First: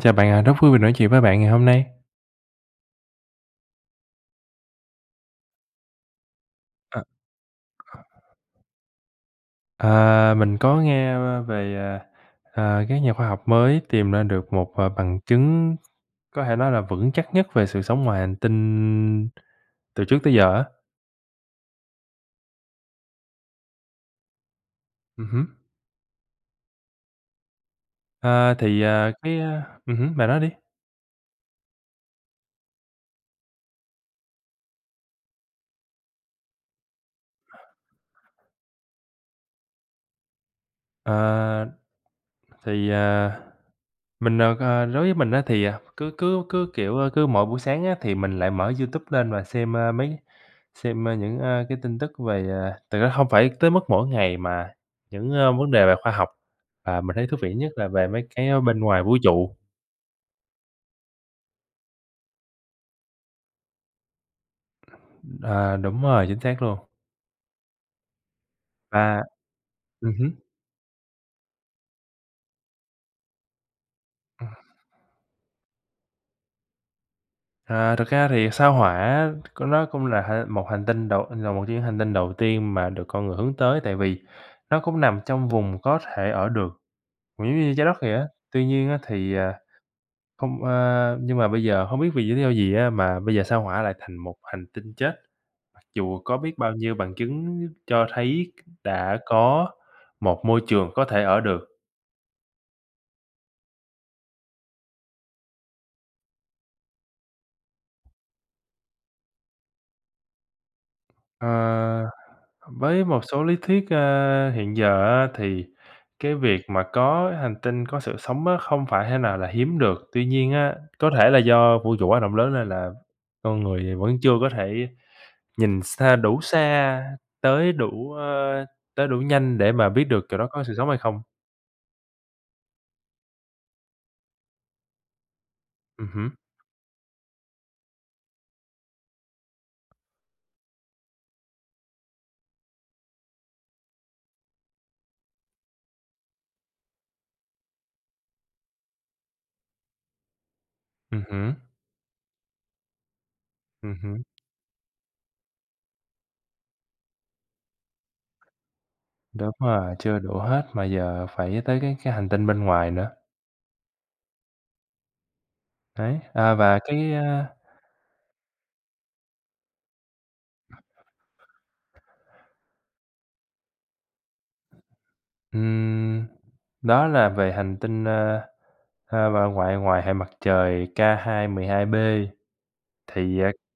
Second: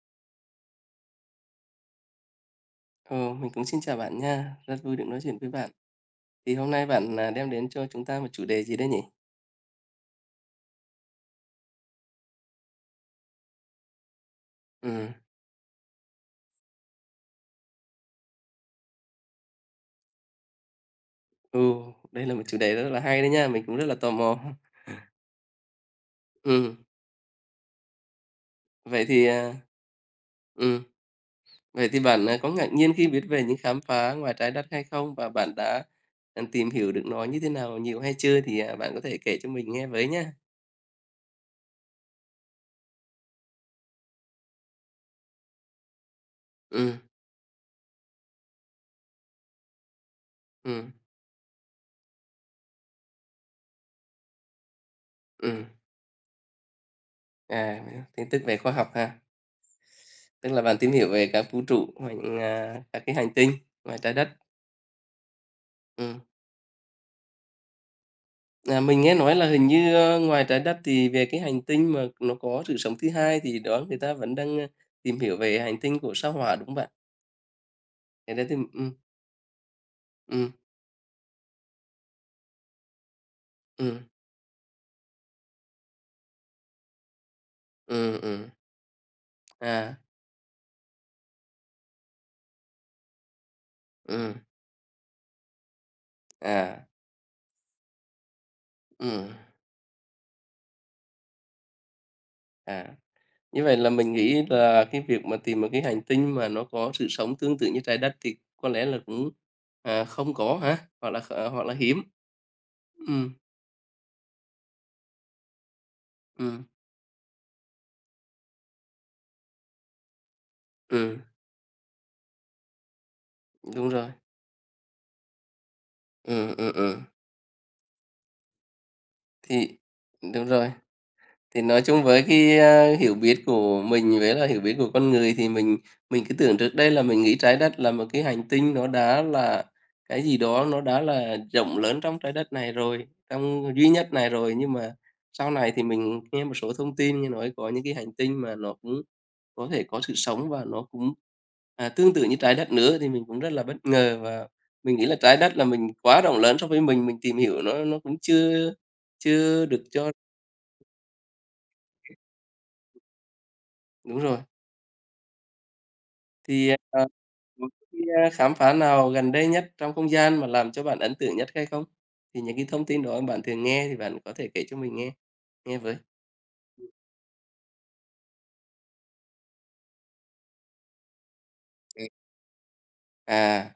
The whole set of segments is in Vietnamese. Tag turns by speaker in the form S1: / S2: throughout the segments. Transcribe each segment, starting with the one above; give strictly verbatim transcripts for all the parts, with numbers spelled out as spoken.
S1: Chào bạn ạ, rất vui vì nói chuyện với bạn ngày hôm nay.
S2: Ừ, mình cũng xin chào bạn nha. Rất vui được nói chuyện với bạn. Thì hôm nay
S1: Ờ,
S2: bạn, à, đem đến cho chúng ta một
S1: ờ.
S2: chủ đề gì đấy nhỉ?
S1: À, mình có nghe v về, à, à, các nhà khoa học mới tìm ra được một, à,
S2: Ừm.
S1: bằng chứng có thể nói là vững chắc nhất về sự sống ngoài hành tinh từ trước tới giờ á.
S2: Ừ, đây là một chủ đề rất là hay đấy nha, mình cũng rất là tò mò.
S1: Ừ hứ.
S2: Ừm.
S1: À, thì,
S2: Vậy
S1: à,
S2: thì,
S1: cái
S2: à
S1: ừ hứ, bạn nói đi.
S2: ừm, vậy thì bạn, à, có ngạc nhiên khi viết về những khám phá ngoài Trái Đất hay không? Và bạn đã, à, tìm hiểu được nó như thế nào, nhiều hay chưa? Thì, à, bạn có thể kể cho mình nghe với nha.
S1: À, thì, à, mình, à, à, đối với mình á thì, à, cứ cứ cứ, kiểu,
S2: Ừm.
S1: a, cứ mỗi buổi sáng á thì mình lại mở Youtube lên và xem, a, mấy
S2: Ừm.
S1: xem, a, những, a, cái tin tức về, à thực ra hông phải tới mức mỗi ngày mà những, a,
S2: Ừm.
S1: vấn đề về khoa học, và mình thấy thú vị nhất
S2: À,
S1: là
S2: vậy ha,
S1: về mấy
S2: tin tức
S1: cái,
S2: về
S1: ơ,
S2: khoa
S1: bên
S2: học
S1: ngoài
S2: ha.
S1: vũ trụ.
S2: Tức là bạn tìm hiểu về các vũ trụ qua những, a, các cái hành tinh ngoài Trái Đất.
S1: À, đúng
S2: Ừm.
S1: rồi, chính xác luôn.
S2: À, mình nghe
S1: Và
S2: nói là hình như,
S1: ừm
S2: a,
S1: hứm.
S2: ngoài Trái Đất thì về cái hành tinh mà nó có sự sống thứ hai thì đó người ta vẫn
S1: À.
S2: đang, a, tìm hiểu về hành tinh của Sao Hỏa, đúng không bạn?
S1: À, thực ra
S2: Cái đấy
S1: thì
S2: tìm
S1: Sao
S2: ừm.
S1: Hỏa có nó cũng là hệ
S2: Ừm.
S1: một hành tinh đầu là một trong những hành tinh đầu tiên mà được con người hướng tới tại
S2: Ừm.
S1: vì nó cũng nằm trong vùng có thể ở được, cũng giống như Trái Đất vậy
S2: Ừm,
S1: á.
S2: ừm.
S1: Tuy nhiên á thì, à,
S2: À.
S1: không, a nhưng mà bây giờ hông biết vì lý do gì á mà bây giờ Sao Hỏa lại thành một
S2: Ừm.
S1: hành tinh chết, mặc dù có biết bao
S2: À.
S1: nhiêu bằng chứng cho thấy đã
S2: Ừm.
S1: có một môi trường có thể ở được.
S2: À, như vậy là mình nghĩ là cái việc mà tìm một cái hành tinh mà nó có sự sống tương tự như Trái Đất thì có lẽ là cũng, à, không có hả? Hoặc là, ờ,
S1: Ờ,
S2: hoặc là hiếm.
S1: với một
S2: Ừm.
S1: số lý thuyết, ơ, hiện giờ á thì cái việc
S2: Ừm.
S1: mà có hành tinh, có sự sống á không phải thế nào là hiếm được, tuy nhiên á có
S2: Ừm.
S1: thể là do vũ trụ quá rộng lớn nên là con
S2: Đúng
S1: người
S2: rồi.
S1: vẫn chưa có thể nhìn xa, đủ
S2: Ừm, ừm, ừm.
S1: xa, tới đủ, ơ, tới đủ nhanh
S2: Thì
S1: để mà biết được chỗ
S2: đúng
S1: đó có
S2: rồi,
S1: sự sống hay không.
S2: thì nói chung với cái, a, hiểu biết của mình với là hiểu biết của con người thì mình
S1: Ừm
S2: mình
S1: hứm.
S2: cứ tưởng trước đây là mình nghĩ Trái Đất là một cái hành tinh nó đã là cái gì đó, nó đã là rộng lớn trong Trái Đất này rồi trong duy nhất này rồi. Nhưng mà sau này thì mình nghe một số thông tin, nghe nói có những cái hành tinh mà nó cũng có thể có sự sống và nó cũng,
S1: Ừm hứm.
S2: à, tương tự như Trái Đất nữa thì mình cũng rất là bất
S1: Ừm
S2: ngờ
S1: hứm.
S2: và mình nghĩ là Trái Đất là mình quá rộng lớn so với mình, mình tìm hiểu nó nó cũng chưa
S1: Đúng
S2: chưa được
S1: rồi,
S2: cho
S1: chưa đủ hết mà giờ phải tới cái cái hành tinh bên ngoài nữa.
S2: Đúng rồi.
S1: Đấy, à,
S2: Thì, ờ,
S1: và
S2: ờ,
S1: cái a
S2: [unintelligible] khám phá nào gần đây nhất trong không gian mà làm cho bạn ấn tượng nhất hay không? Thì những cái thông tin đó bạn thường nghe thì bạn có thể kể cho mình nghe nghe với!
S1: Ừm, đó là về hành tinh, à, à, vào ngoại ngoài hệ mặt trời K212B,
S2: Ừm.
S1: thì, à,
S2: À.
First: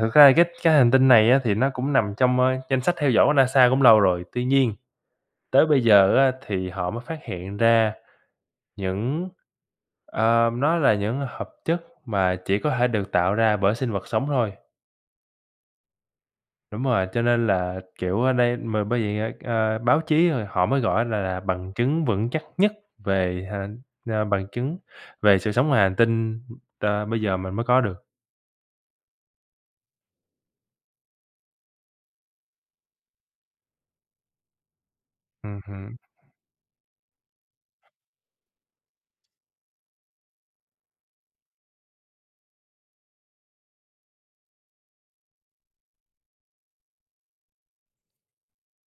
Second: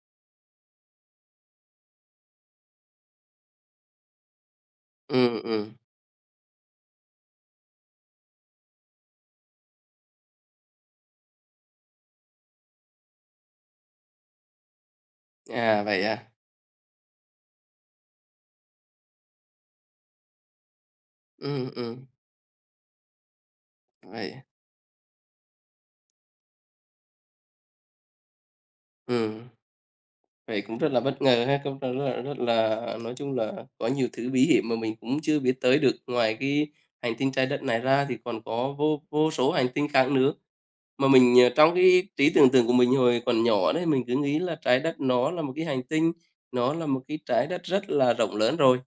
S1: thực ra là cái cái hành tinh này á thì nó cũng nằm trong, ờ, danh sách theo dõi của NASA cũng lâu rồi tuy nhiên,
S2: Ừm,
S1: tới
S2: ừm.
S1: bây giờ á thì họ mới phát hiện ra những ờ, nó là những hợp chất mà chỉ có thể được tạo ra bởi sinh vật sống thôi.
S2: À vậy à?
S1: Đúng rồi, cho nên là, kiểu, ở đây mà bởi vậy á, ờ, báo chí rồi họ mới gọi á là là
S2: Ừm,
S1: bằng
S2: ừm.
S1: chứng vững chắc nhất về hà ờ,
S2: Vậy á?
S1: bằng chứng về sự sống ngoài hành tinh, ờ, bây giờ mình mới có được.
S2: Ừm. Vậy cũng rất là bất ngờ ha, công [unintelligible] rất là nói chung là có nhiều thứ bí hiểm mà mình cũng chưa
S1: Ừm
S2: biết tới được.
S1: hưm.
S2: Ngoài cái hành tinh Trái Đất này ra thì còn có vô vô số hành tinh khác nữa. Mà mình ờ, trong cái trí tưởng tượng của mình hồi còn nhỏ đấy, mình cứ nghĩ là Trái Đất nó là một cái hành tinh, nó là một cái Trái Đất rất là rộng lớn rồi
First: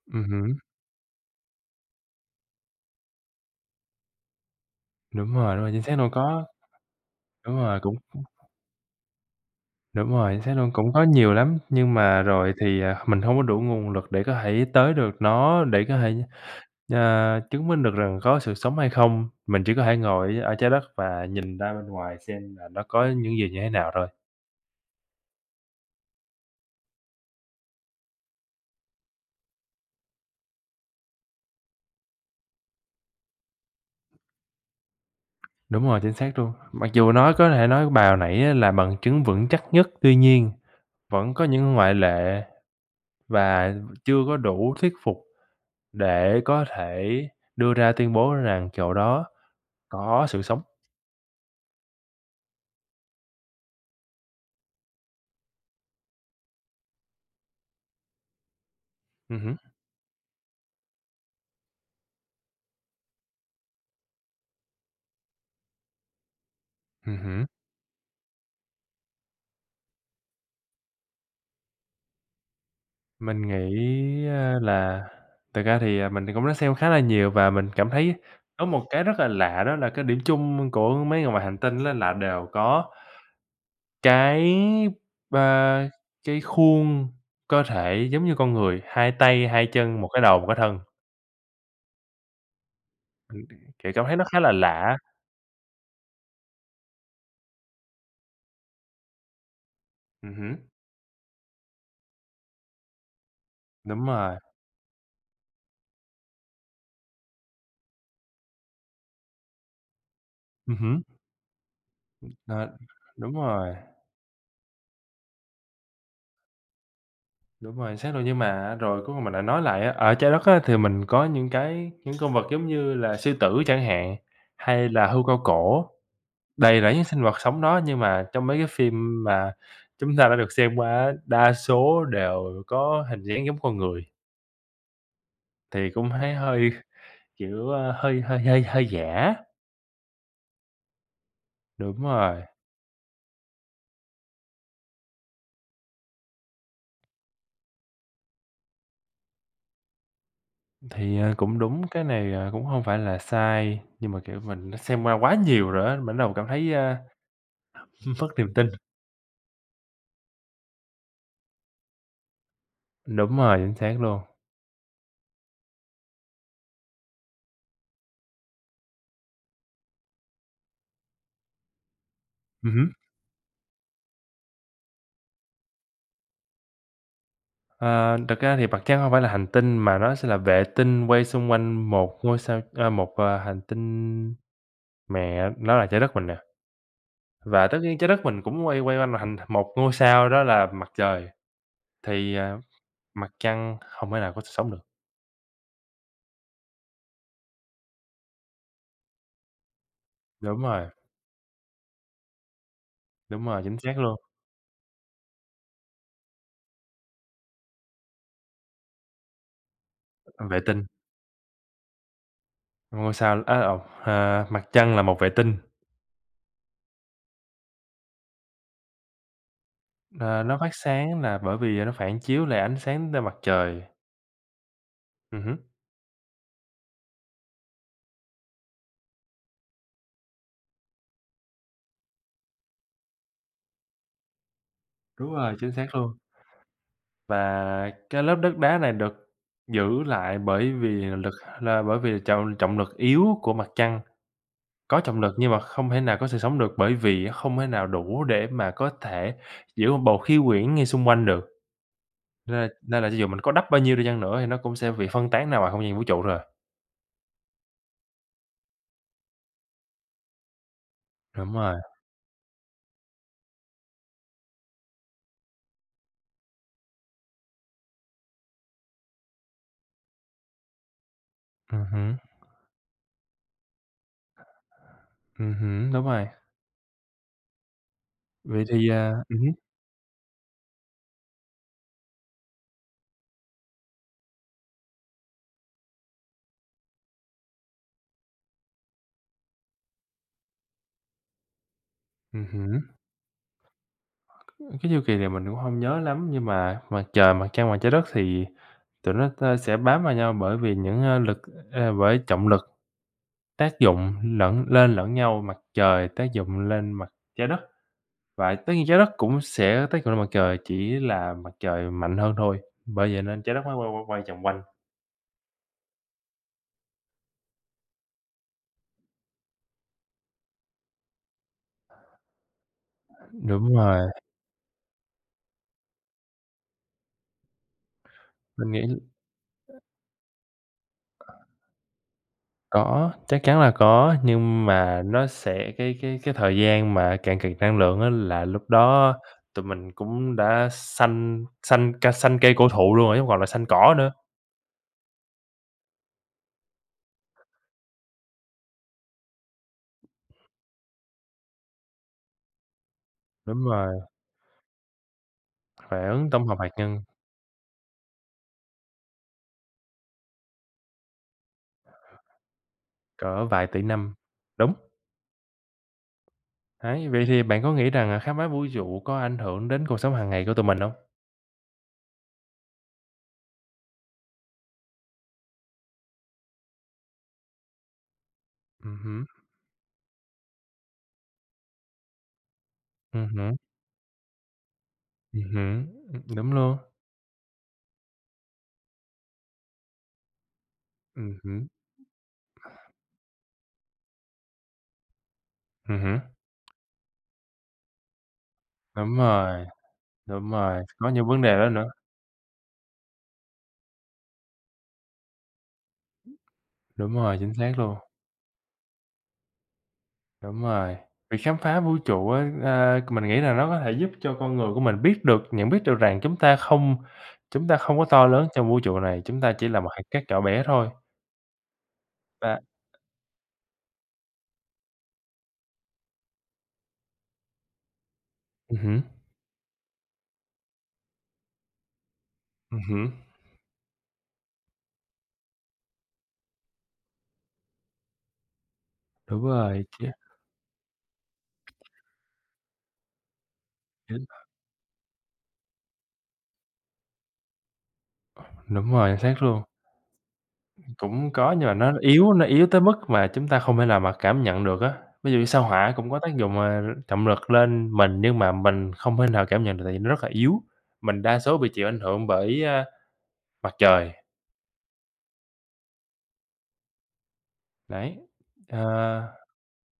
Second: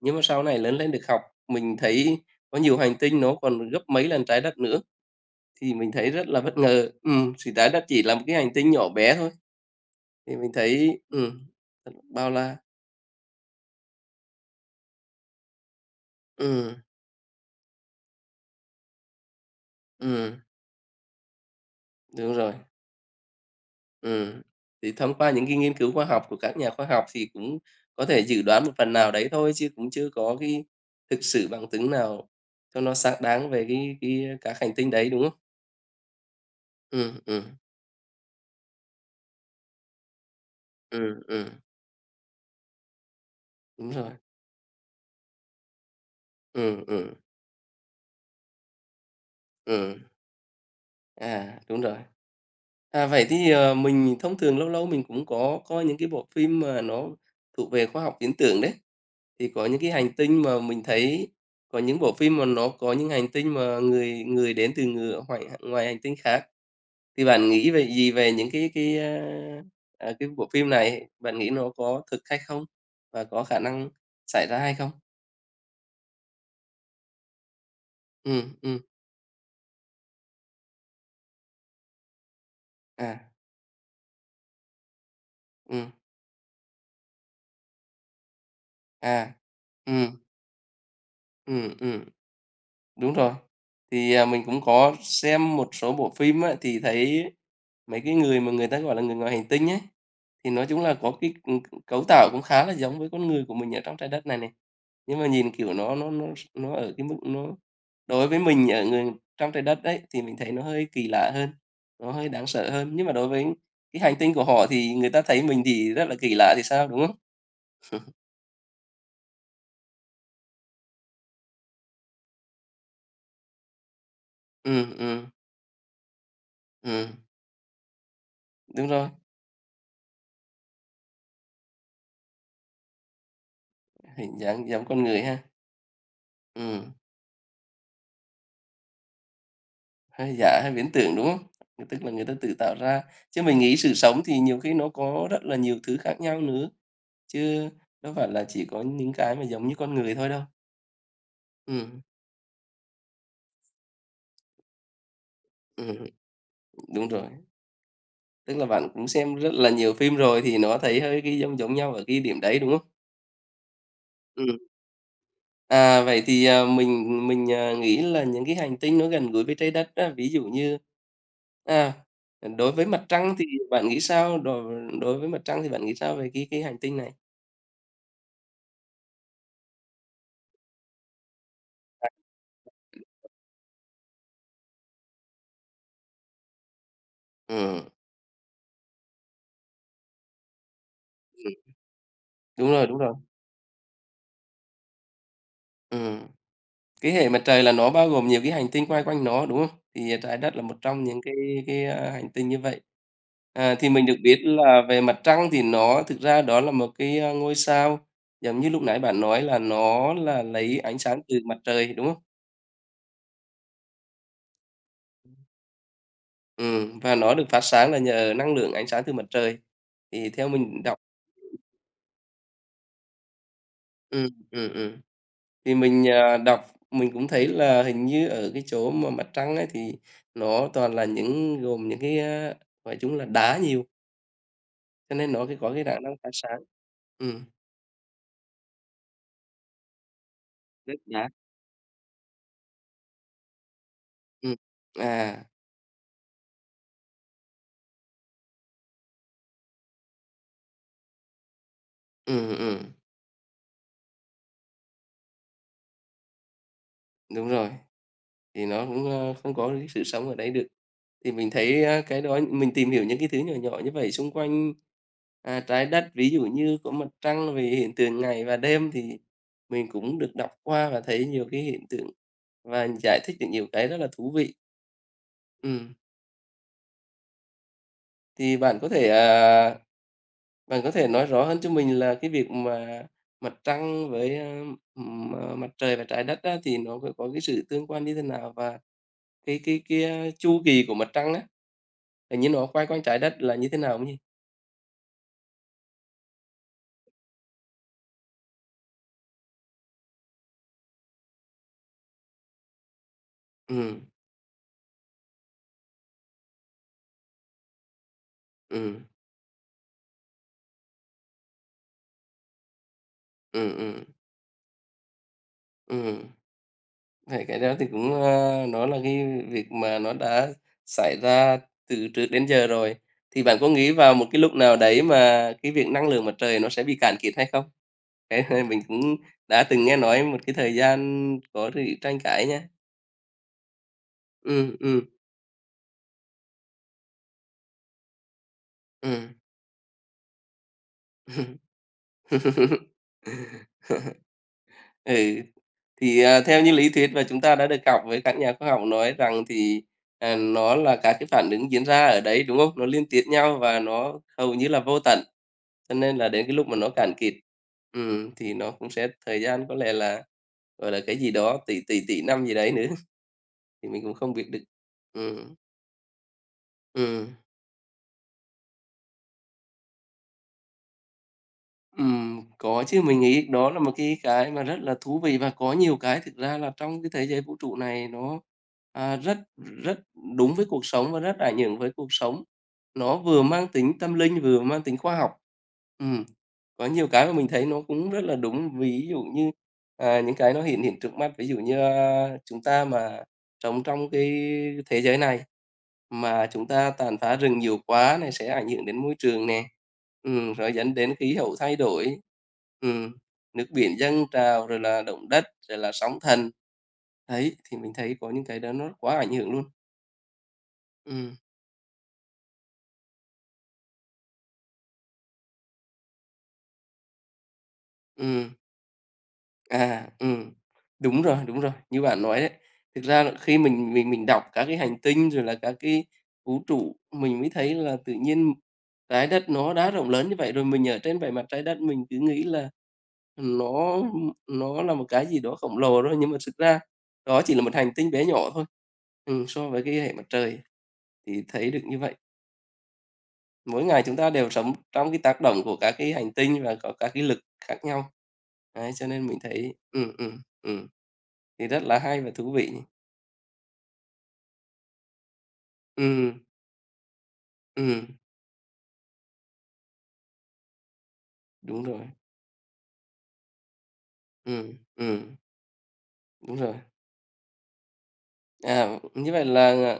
S2: nhưng mà
S1: Ừm
S2: sau
S1: hưm.
S2: này lớn lên được học, mình thấy có nhiều hành tinh nó còn gấp mấy lần Trái Đất nữa,
S1: Đúng rồi, đúng rồi,
S2: thì
S1: chính
S2: mình
S1: xác đâu
S2: thấy rất là
S1: có
S2: bất ngờ ừm, thì
S1: đúng
S2: Trái
S1: rồi
S2: Đất
S1: cũng
S2: chỉ là một cái hành tinh nhỏ bé thôi,
S1: Đúng rồi,
S2: thì
S1: chính
S2: mình
S1: xác luôn cũng
S2: thấy
S1: có nhiều
S2: ừm,
S1: lắm,
S2: th
S1: nhưng mà
S2: bao
S1: rồi
S2: la.
S1: thì, à, mình hông có đủ nguồn lực để có thể tới được nó, để có thể,
S2: Ừm.
S1: ờ, chứng minh được rằng có sự sống hay không, mình chỉ có thể ngồi
S2: Ừm.
S1: ở Trái Đất và nhìn ra bên ngoài
S2: Đúng rồi.
S1: xem là nó có những gì như thế nào thôi.
S2: Ừm, thì thông qua những cái nghiên cứu khoa học của các nhà khoa học, thì cũng có thể dự đoán một phần nào đấy thôi, chứ cũng chưa có cái thực sự bằng chứng nào cho nó xác đáng về cái cái các hành tinh đấy, đúng không?
S1: Đúng rồi, chính xác luôn, mặc dù
S2: Ừm,
S1: nói
S2: ừm.
S1: có thể nói bài hồi nãy á là bằng chứng vững chắc nhất, tuy nhiên
S2: Ừm,
S1: vẫn có
S2: ừm.
S1: những ngoại lệ và
S2: Đúng rồi.
S1: chưa có đủ thuyết phục để có
S2: Ừm,
S1: thể
S2: ừm.
S1: đưa ra tuyên bố rằng chỗ đó
S2: Ừm.
S1: có sự sống.
S2: À, đúng rồi. À, vậy thì, ờ, mình thông thường lâu lâu mình cũng có coi những cái bộ phim mà nó thuộc về khoa học viễn tưởng đấy,
S1: Ừm
S2: thì
S1: hứm.
S2: có những cái hành tinh mà mình thấy có những bộ phim mà nó có những hành tinh mà người người đến từ ngừa hoài h ngoài hành tinh khác
S1: Ừm
S2: thì
S1: hứm.
S2: bạn nghĩ về gì về những cái cái, a, à, cái bộ phim này, bạn nghĩ nó có thực hay không và có
S1: Mình
S2: khả
S1: nghĩ
S2: năng xảy ra hay không?
S1: là thực ra thì, à, mình thì cũng đã xem khá là nhiều và mình cảm thấy
S2: Ừm,
S1: có
S2: ừm.
S1: một cái rất là lạ đó là cái điểm chung của mấy người ngoài hành tinh á là đều có
S2: À.
S1: cái b
S2: Ừm.
S1: cái khuôn cơ thể giống như con người, hai
S2: À.
S1: tay, hai chân,
S2: Ừm.
S1: một cái đầu, một cái thân.
S2: Ừm, ừm. Đúng rồi,
S1: [unintelligible] kiểu, cảm
S2: thì,
S1: thấy
S2: à,
S1: nó khá
S2: mình
S1: là
S2: cũng
S1: lạ
S2: có
S1: á.
S2: xem một số bộ phim á thì thấy mấy cái người mà người ta gọi là người ngoài hành tinh ấy,
S1: Ừm
S2: thì
S1: hứm.
S2: nói chung là có cái, ừm, c cấu tạo cũng khá là giống với con người của mình ở trong
S1: Đúng
S2: Trái Đất
S1: rồi.
S2: này này. Nhưng mà nhìn, kiểu, nó nó nó s nó ở cái mức nó đối với mình ở ở trong Trái Đất ấy thì mình thấy nó
S1: Ừm
S2: hơi
S1: hứm.
S2: kỳ lạ hơn, nó hơi
S1: Ưm.
S2: đáng sợ
S1: Ờ,
S2: hơn. Nhưng mà đối
S1: đúng
S2: với
S1: rồi.
S2: cái hành tinh của họ thì người ta thấy mình thì rất là kỳ lạ thì sao, đúng hông?
S1: Đúng rồi, xác rồi nhưng mà rồi cuối cùng mình lại nói lại á, ở Trái Đất á thì mình có những cái những con vật giống như là sư tử chẳng hạn, hay
S2: Ừm,
S1: là hươu
S2: ừm.
S1: cao cổ, đầy rẫy những
S2: Ừm.
S1: sinh vật sống đó nhưng mà trong mấy cái
S2: Đúng rồi.
S1: phim mà chúng ta đã được xem qua á, đa số đều có hình dáng giống con người.
S2: Hình dáng giống con người ha.
S1: Thì cũng thấy hơi,
S2: Ừm.
S1: kiểu, a, hơi hơi hơi hơi giả á.
S2: Hơi giả, hơi viễn tưởng, đúng không?
S1: Đúng
S2: Tức là người ta
S1: rồi.
S2: tự tạo ra. Chứ mình nghĩ sự sống thì nhiều khi nó có rất là nhiều thứ khác nhau nữa, chứ đâu phải là chỉ có những cái mà giống như con người thôi đâu.
S1: Thì, ờ, cũng đúng,
S2: Ừm.
S1: cái này, ờ, cũng hông phải là sai, nhưng mà, kiểu, mình đã xem qua quá nhiều rồi
S2: Ừm,
S1: á, mình bắt đầu cảm thấy, ơ,
S2: đúng rồi.
S1: mất niềm
S2: Tức là
S1: tin.
S2: bạn cũng xem rất là nhiều phim rồi thì nó thấy hơi cái giông giống nhau ở cái điểm đấy, đúng không?
S1: Đúng rồi, chính xác luôn.
S2: Ừm. À, vậy thì, à, mình mình, à, nghĩ là những cái hành tinh nó gần gũi với Trái Đất á, ví dụ như, à, à,
S1: Ừ
S2: đối với
S1: hứ.
S2: Mặt Trăng thì bạn nghĩ sao? Đ v đối với Mặt Trăng thì bạn nghĩ sao về cái cái hành tinh này?
S1: Ờ, thực ra thì Mặt Trăng hông phải là hành tinh mà nó sẽ là vệ tinh quay xung quanh
S2: À.
S1: một ngôi sao, ơ, một, à, hành tinh mẹ, nó là Trái Đất mình nè. Và tất
S2: Ừm.
S1: nhiên Trái Đất mình cũng quay quay quanh mà hành một ngôi sao đó là Mặt Trời,
S2: Ừm.
S1: thì, à,
S2: Đúng rồi, đúng rồi.
S1: Mặt Trăng không thể nào có sự sống được.
S2: Ừm. Cái Hệ Mặt Trời là nó bao gồm nhiều cái hành tinh quay quanh nó, đúng không? Thì, à, Trái Đất là
S1: Đúng
S2: một
S1: rồi.
S2: trong những cái cái, a, hành tinh như vậy.
S1: Đúng rồi,
S2: À,
S1: chính
S2: thì
S1: xác
S2: mình được
S1: luôn.
S2: biết là về Mặt Trăng thì nó thực ra đó là một cái, ơ, ngôi sao giống như lúc nãy bạn nói là nó là
S1: Vệ
S2: lấy
S1: tinh.
S2: ánh sáng từ Mặt Trời, đúng không?
S1: Ngôi sao á lộn, ờ, Mặt Trăng là một vệ tinh.
S2: Ừm, và nó được phát sáng là nhờ năng lượng ánh sáng từ Mặt Trời, thì
S1: Ờ,
S2: theo
S1: nó phát
S2: mình đọc
S1: sáng nà, bởi vì nó phản chiếu lại ánh sáng t Mặt Trời.
S2: Ừm, ừm, ừm.
S1: Ừm hứm.
S2: Thì mình, à, đọc, mình cũng thấy là hình như ở cái chỗ mà Mặt Trăng ấy thì nó toàn là những gồm những cái, ơ, gọi chúng là đá nhiều cho nên
S1: Đúng
S2: nó
S1: rồi,
S2: cái
S1: chính
S2: có cái
S1: xác
S2: khả
S1: luôn.
S2: năng phát sáng. Ừm.
S1: Và cái lớp đất đá này được giữ lại bởi vì
S2: Đất đá.
S1: lực là bởi vì là trọng trọng lực yếu của Mặt Trăng,
S2: Ừm.
S1: có trọng lực
S2: À.
S1: nhưng mà không thể nào có sự sống được, bởi vì không thể nào đủ để mà có thể giữ một bầu khí quyển ngay xung quanh được.
S2: Ừm,
S1: Nên
S2: ừm.
S1: nên là cho dù mình có đắp bao nhiêu đi chăng nữa thì nó cũng sẽ bị phân tán nào vào không gian vũ trụ thôi à.
S2: Đúng rồi, thì nó cũng, ơ, không có được cái sự sống ở đấy được. Thì mình
S1: Đúng rồi.
S2: thấy, ơ, cái đó, mình tìm hiểu những cái thứ nhỏ nhỏ như vậy xung quanh, a, Trái Đất, ví dụ như có Mặt Trăng về hiện tượng ngày và đêm, thì mình cũng được đọc qua và thấy nhiều cái
S1: Ừm
S2: hiện tượng
S1: hứm.
S2: và giải thích được nhiều cái rất là thú vị.
S1: Ừm hứm,
S2: Ừm.
S1: đúng rồi.
S2: Thì
S1: Vậy
S2: bạn có
S1: thì,
S2: thể,
S1: à ừm hứm.
S2: à, bạn có thể nói rõ hơn cho mình là cái việc mà Mặt Trăng với, ừm, M Mặt Trời và Trái Đất á, thì nó c có cái sự tương quan như thế nào? Và cái cái cái chu kỳ của Mặt Trăng á, tự
S1: Ừm
S2: nhiên nó quay
S1: hứm.
S2: quanh Trái đất là như thế nào không nhỉ?
S1: Cái chu kỳ này mình cũng hông nhớ lắm, nhưng mà Mặt Trời, Mặt Trăng và Trái Đất thì tụi nó t sẽ bám vào nhau bởi vì những, ơ, lực c bởi trọng lực tác
S2: Ừm.
S1: dụng lẫn lên lẫn nhau. Mặt Trời tác dụng lên mặt Trái Đất, và tất nhiên Trái
S2: Ừm.
S1: Đất cũng sẽ tác dụng lên Mặt Trời chỉ là Mặt Trời mạnh hơn thôi, bởi vậy nên Trái Đất
S2: Ừm,
S1: mới quay,
S2: ừm.
S1: quay, quay vòng quanh.
S2: Ừm. Thì cái đó thì cũng, ờ, nó là cái việc mà nó đã xảy ra từ trước đến giờ rồi. Thì bạn có
S1: Đúng
S2: nghĩ
S1: rồi.
S2: vào một cái lúc nào đấy mà cái việc năng lượng mặt trời nó sẽ bị cạn kiệt hay không? Đấy, hơi
S1: Mình
S2: mình
S1: nghĩ
S2: cũng đã từng nghe nói một cái thời gian có sự tranh cãi nha.
S1: Có, chắc chắn là có. Nhưng
S2: Ừm, ừm.
S1: mà nó sẽ cái cái cái thời gian mà cạn kiệt năng lượng á là lúc đó
S2: Ừm.
S1: tụi mình cũng đã xanh xanh ca xanh cây cổ thụ luôn rồi, chứ hông còn là xanh cỏ nữa.
S2: Ừ, thì, à, theo như lý thuyết mà chúng ta đã được đọc với các nhà khoa học nói rằng thì, à, nó là các cái phản ứng diễn ra ở đấy, đúng không? Nó liên tiếp nhau
S1: Đúng
S2: và
S1: rồi.
S2: nó hầu như là vô tận. Cho
S1: Phản
S2: nên là
S1: ứng
S2: đến
S1: tổng
S2: cái
S1: hợp
S2: lúc
S1: hạt
S2: mà nó
S1: nhân.
S2: cạn kiệt, ừm, thì nó cũng sẽ thời gian có lẽ là, gọi là, cái gì đó, tỷ, tỷ, tỷ năm gì đấy nữa.
S1: Cỡ vài tỷ
S2: Thì mình
S1: năm.
S2: cũng không biết được.
S1: Đúng.
S2: Ừm.
S1: Ấy, vậy
S2: Ừm.
S1: thì bạn có nghĩ rằng, à, khám phá vũ trụ có ảnh hưởng đến cuộc sống hàng ngày của tụi mình hông?
S2: Ừm, có chứ mình nghĩ đó là một cái cái mà rất là thú vị và có nhiều cái thực ra là trong cái thế giới vũ trụ này nó,
S1: Ừm
S2: à,
S1: hứm.
S2: rất, ừm, rất đúng với cuộc sống và rất ảnh hưởng với cuộc sống, nó
S1: Ừm
S2: vừa
S1: hứm.
S2: mang tính tâm linh, vừa mang tính khoa học.
S1: Ừm hứm,
S2: Ừm,
S1: ừm, đúng luôn.
S2: có nhiều cái mà mình thấy nó cũng rất là đúng, ví dụ như, à, những cái nó hiển hiện trước mắt,
S1: Ừm
S2: ví dụ
S1: hứm.
S2: như, a, chúng ta mà sống trong cái thế giới này
S1: Ừm hứm.
S2: mà chúng ta tàn phá rừng nhiều quá này sẽ ảnh hưởng đến môi
S1: Đúng
S2: trường nè.
S1: rồi, đúng
S2: Ừm, rồi
S1: rồi,
S2: dẫn
S1: có
S2: đến
S1: những
S2: khí
S1: vấn
S2: hậu
S1: đề đó
S2: thay
S1: nữa.
S2: đổi, ừm, nước biển dâng trào rồi là động đất, rồi là sóng thần.
S1: Đúng rồi, chính
S2: Đấy,
S1: xác
S2: thì mình
S1: luôn.
S2: thấy có những cái đó nó quá ảnh hưởng luôn.
S1: Đúng rồi,
S2: Ừm.
S1: việc khám phá vũ trụ á, ơ, c mình nghĩ là nó có thể giúp cho con người của mình biết được, nhận biết được rằng chúng ta không chúng ta không có to lớn
S2: Ừm.
S1: trong vũ trụ này, chúng ta chỉ là một hạt
S2: À,
S1: cát nhỏ
S2: ừm,
S1: bé thôi.
S2: đúng rồi, đúng rồi. Như bạn nói ấy,
S1: Và
S2: thực ra là khi mình mình mình mình đọc các cái hành tinh rồi là các cái vũ trụ, mình mới thấy là tự nhiên
S1: Ừm hứm.
S2: Trái Đất nó đã rộng lớn như vậy rồi, mình ở trên bề mặt Trái Đất mình cứ nghĩ là,
S1: Ừm hứm.
S2: ừm, nó, ừm, nó là một cái gì đó khổng lồ đó, nhưng mà xực ra đó chỉ là một hành tinh bé nhỏ thôi,
S1: Đúng
S2: ừm, so với
S1: rồi
S2: cái hệ
S1: [unintelligible]
S2: mặt trời thì thấy được như vậy. Mỗi ngày chúng ta
S1: [unintelligible]
S2: đều sống trong cái tác động của các cái hành tinh và có các cái lực khác nhau.
S1: Ờm,
S2: Đấy,
S1: đúng
S2: cho
S1: rồi,
S2: nên
S1: xác
S2: mình
S1: luôn.
S2: thấy ừm, ừm, ừm,
S1: Cũng có nhưng
S2: thì
S1: mà
S2: rất
S1: nó
S2: là hay
S1: yếu
S2: và
S1: á, nó
S2: thú
S1: yếu
S2: vị.
S1: tới mức mà chúng ta không thể nào mà cảm nhận được á, ví dụ như Sao Hỏa cũng có tác
S2: Ừm.
S1: dụng, ờ, trọng lực lên
S2: Ừm.
S1: mình nhưng mà mình không thể nào cảm nhận được tại vì nó rất là yếu, mình đa số bị
S2: Đúng
S1: chịu ảnh
S2: rồi.
S1: hưởng bởi, a, Mặt Trời.
S2: Ừm, ừm. Đúng rồi.
S1: Đấy,
S2: À, như
S1: ờ
S2: vậy là là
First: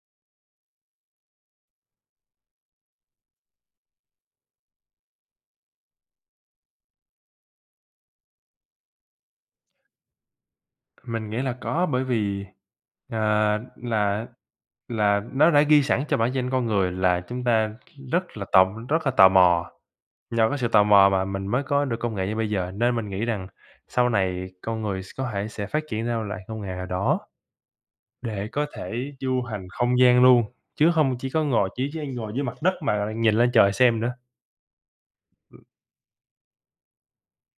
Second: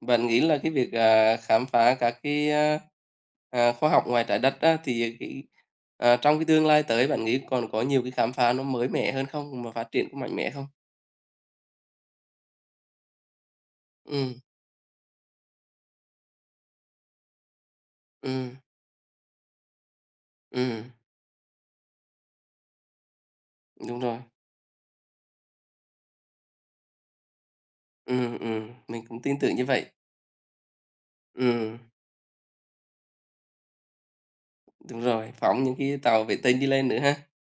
S2: bạn nghĩ là cái việc, à, khám phá các cái, a, à, khoa học ngoài Trái đất á thì cái à, trong cái tương lai tới bạn nghĩ còn có nhiều cái khám phá nó mới mẻ hơn không và phát triển cũng mạnh mẽ không?
S1: Mình nghĩ là có bởi vì, ờ, là
S2: Ừm.
S1: là nó đã ghi sẵn cho bản chân con người là chúng ta rất là
S2: Ừm.
S1: tò rất là tò mò. Do cái sự tò
S2: Ừm.
S1: mò mà mình mới có được công nghệ như bây giờ nên mình nghĩ rằng
S2: Đúng
S1: sau
S2: rồi.
S1: này con người s có thể sẽ phát triển ra loại công nghệ nào đó,
S2: Ừm,
S1: để có
S2: ừm, mình
S1: thể
S2: cũng tin
S1: du
S2: tưởng như
S1: hành
S2: vậy.
S1: không gian luôn, chứ hông chỉ có ngồi
S2: Ừm.
S1: chỉ chỉ ngồi dưới mặt đất mà nhìn lên trời xem nữa.
S2: Đúng rồi, phóng
S1: Ừm.
S2: những cái tàu vệ tinh đi lên nữa ha.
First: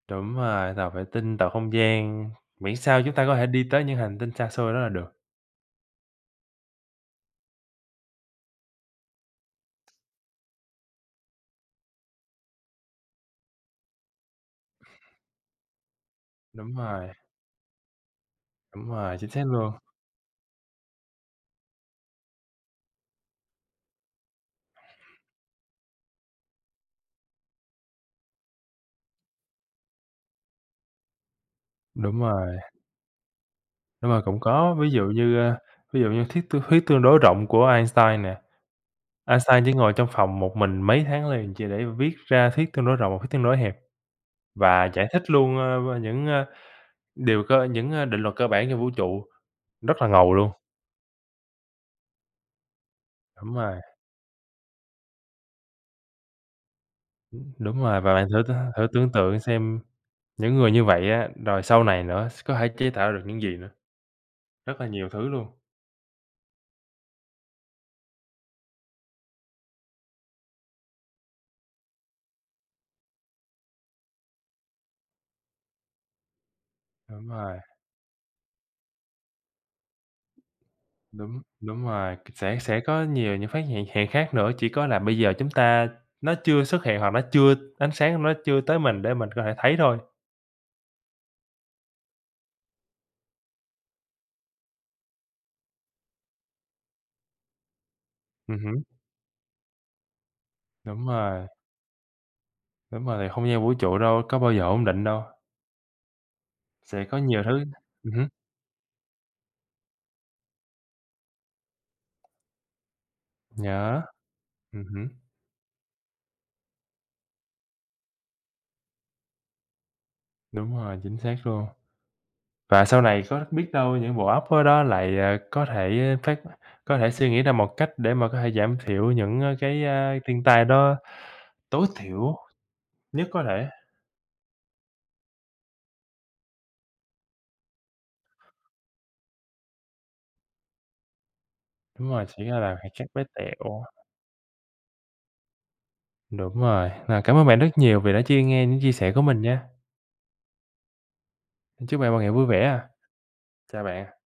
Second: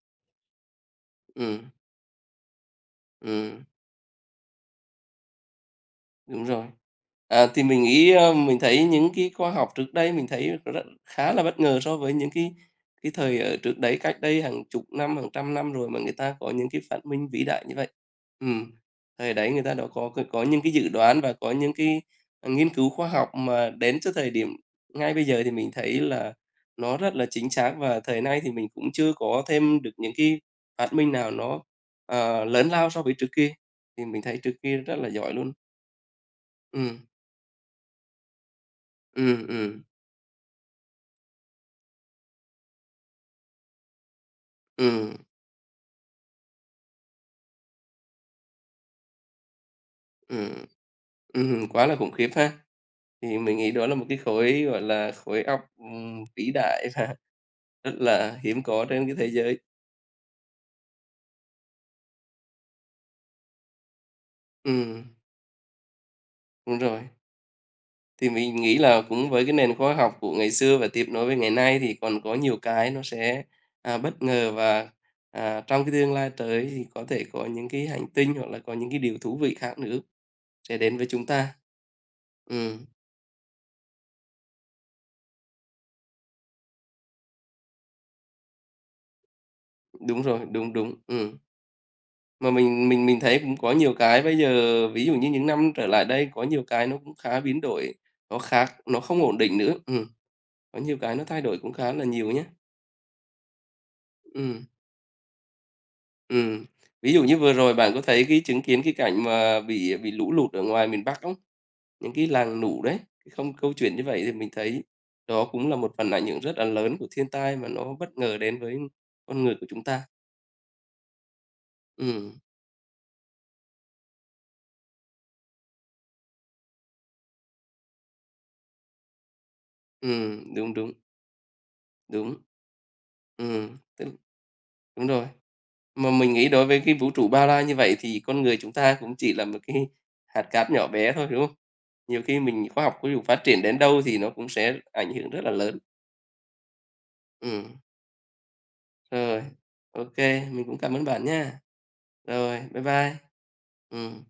S1: Đúng rồi, tàu vệ tinh, tàu
S2: Ừm.
S1: không gian, miễn sao chúng ta có thể
S2: Ừm.
S1: đi tới những hành tinh xa xôi đó là được.
S2: Đúng rồi. À, thì mình nghĩ ơ, mình thấy những cái khoa học trước đây mình thấy r khá là bất ngờ so với những cái cái thời ở trước đấy, cách đây hàng chục năm, hàng trăm năm rồi mà người ta có những
S1: Đúng
S2: cái phát
S1: rồi.
S2: minh vĩ đại như vậy. Ừm,
S1: Đúng rồi, chính
S2: thời
S1: xác
S2: đấy người ta
S1: luôn.
S2: đã có cái có những cái dự đoán và có những cái, à, nghiên cứu khoa học mà đến trước thời điểm ngay bây giờ thì mình thấy là nó rất là chính xác. Và thời nay thì mình cũng chưa có thêm được những cái phát minh nào nó,
S1: Đúng
S2: ờ,
S1: rồi.
S2: lớn lao so với trước kia, thì
S1: Đúng
S2: mình
S1: rồi, cũng
S2: thấy trước
S1: có,
S2: kia
S1: ví
S2: rất
S1: dụ
S2: là giỏi
S1: như,
S2: luôn.
S1: ơ, ví dụ như thuyết tương huyết tương
S2: Ừm.
S1: đối rộng của Einstein nè.
S2: Ừm,
S1: Einstein chỉ
S2: ừm.
S1: ngồi trong phòng một mình mấy tháng liền chỉ để viết ra thuyết tương đối rộng và thuyết tương đối hẹp và giải
S2: Ừm.
S1: thích luôn, ơ, ơ, những, ơ, điều cơ những, ơ, định luật cơ bản trong vũ trụ, rất là ngầu luôn.
S2: Ừm, ừm, quá là khủng khiếp ha. Thì
S1: Đúng
S2: mình nghĩ
S1: rồi.
S2: đó là một cái khối, gọi là, khối óc, ừm, vĩ đại và
S1: Ừm, đúng
S2: rất
S1: rồi và bạn
S2: là
S1: thử tương
S2: hiếm có
S1: thử
S2: trên
S1: tưởng
S2: cái thế
S1: tượng
S2: giới.
S1: xem những người như vậy á, rồi sau này nữa s có thể chế tạo ra được những gì nữa. Rất là
S2: Ừm.
S1: nhiều thứ luôn.
S2: Đúng rồi. Thì mình nghĩ là cũng với cái nền khoa học của ngày xưa và tiếp nối với ngày nay thì còn có nhiều cái nó sẽ, à, bất ngờ. Và, à, trong cái tương lai tới thì có thể
S1: Đúng
S2: có
S1: rồi.
S2: những cái hành tinh hoặc là có những cái điều thú vị khác nữa sẽ đến với chúng
S1: Đúng,
S2: ta.
S1: đúng rồi, sẽ sẽ
S2: Ừm.
S1: có nhiều những phát hiện hiện khác nữa, chỉ có là bây giờ chúng ta nó chưa xuất hiện hoặc nó chưa ánh sáng của nó chưa tới mình để mình có thể thấy thôi.
S2: Đúng rồi, đúng, đúng, ừm. Mà mình mình mình thấy cũng có nhiều cái bây giờ ví dụ như những năm trở lại đây có nhiều cái nó cũng khá biến đổi, nó
S1: Ừm
S2: khác,
S1: hứm.
S2: nó không ổn định nữa, ừm, có nhiều
S1: Đúng
S2: cái nó thay
S1: rồi.
S2: đổi cũng khá là nhiều nhá.
S1: Đúng rồi không gian vũ trụ đâu có bao giờ
S2: Ừm.
S1: ổn định đâu.
S2: Ừm.
S1: Sẽ
S2: Ví
S1: có
S2: dụ như
S1: nhiều thứ
S2: vừa rồi bạn có
S1: ừm
S2: thấy
S1: hứm.
S2: cái chứng kiến cái cảnh mà bị bị lũ lụt ở ngoài miền Bắc không? Những cái làng lũ đấy. Không câu chuyện
S1: Yeah,
S2: như vậy thì mình thấy
S1: ừm hứm.
S2: đó cũng là một phần ảnh hưởng rất là lớn của thiên tai mà nó bất ngờ đến với con người của chúng ta.
S1: Đúng rồi, chính xác luôn.
S2: Ừm.
S1: Và sau này có biết đâu những bộ óc khối đó lại có thể phát có thể suy nghĩ ra một cách để mà có thể giảm thiểu những cái thiên
S2: Ừm,
S1: tai
S2: đúng, đúng.
S1: đó tối
S2: Đúng.
S1: thiểu nhất có thể.
S2: Ừm, t Đúng rồi, mà mình nghĩ đối với cái vũ trụ bao la như vậy thì con người chúng ta cũng chỉ là một cái hạt cát nhỏ bé thôi, đúng không?
S1: Đúng
S2: Nhiều
S1: rồi
S2: khi
S1: chỉ là
S2: mình
S1: là
S2: khoa
S1: hạt
S2: học
S1: cát
S2: ví dụ
S1: bé
S2: phát triển đến
S1: tẹo.
S2: đâu thì nó cũng sẽ ảnh hưởng rất là lớn.
S1: Đúng rồi, ờ, cảm ơn bạn rất
S2: Ừm.
S1: nhiều vì đã chia nghe những chia sẻ của mình
S2: Rồi,
S1: nha.
S2: ô kê, mình cũng cảm ơn bạn nhá.
S1: Chúc bạn một ngày vui
S2: Rồi,
S1: vẻ
S2: bye
S1: ạ.
S2: bye.
S1: Chào bạn.
S2: Ừm.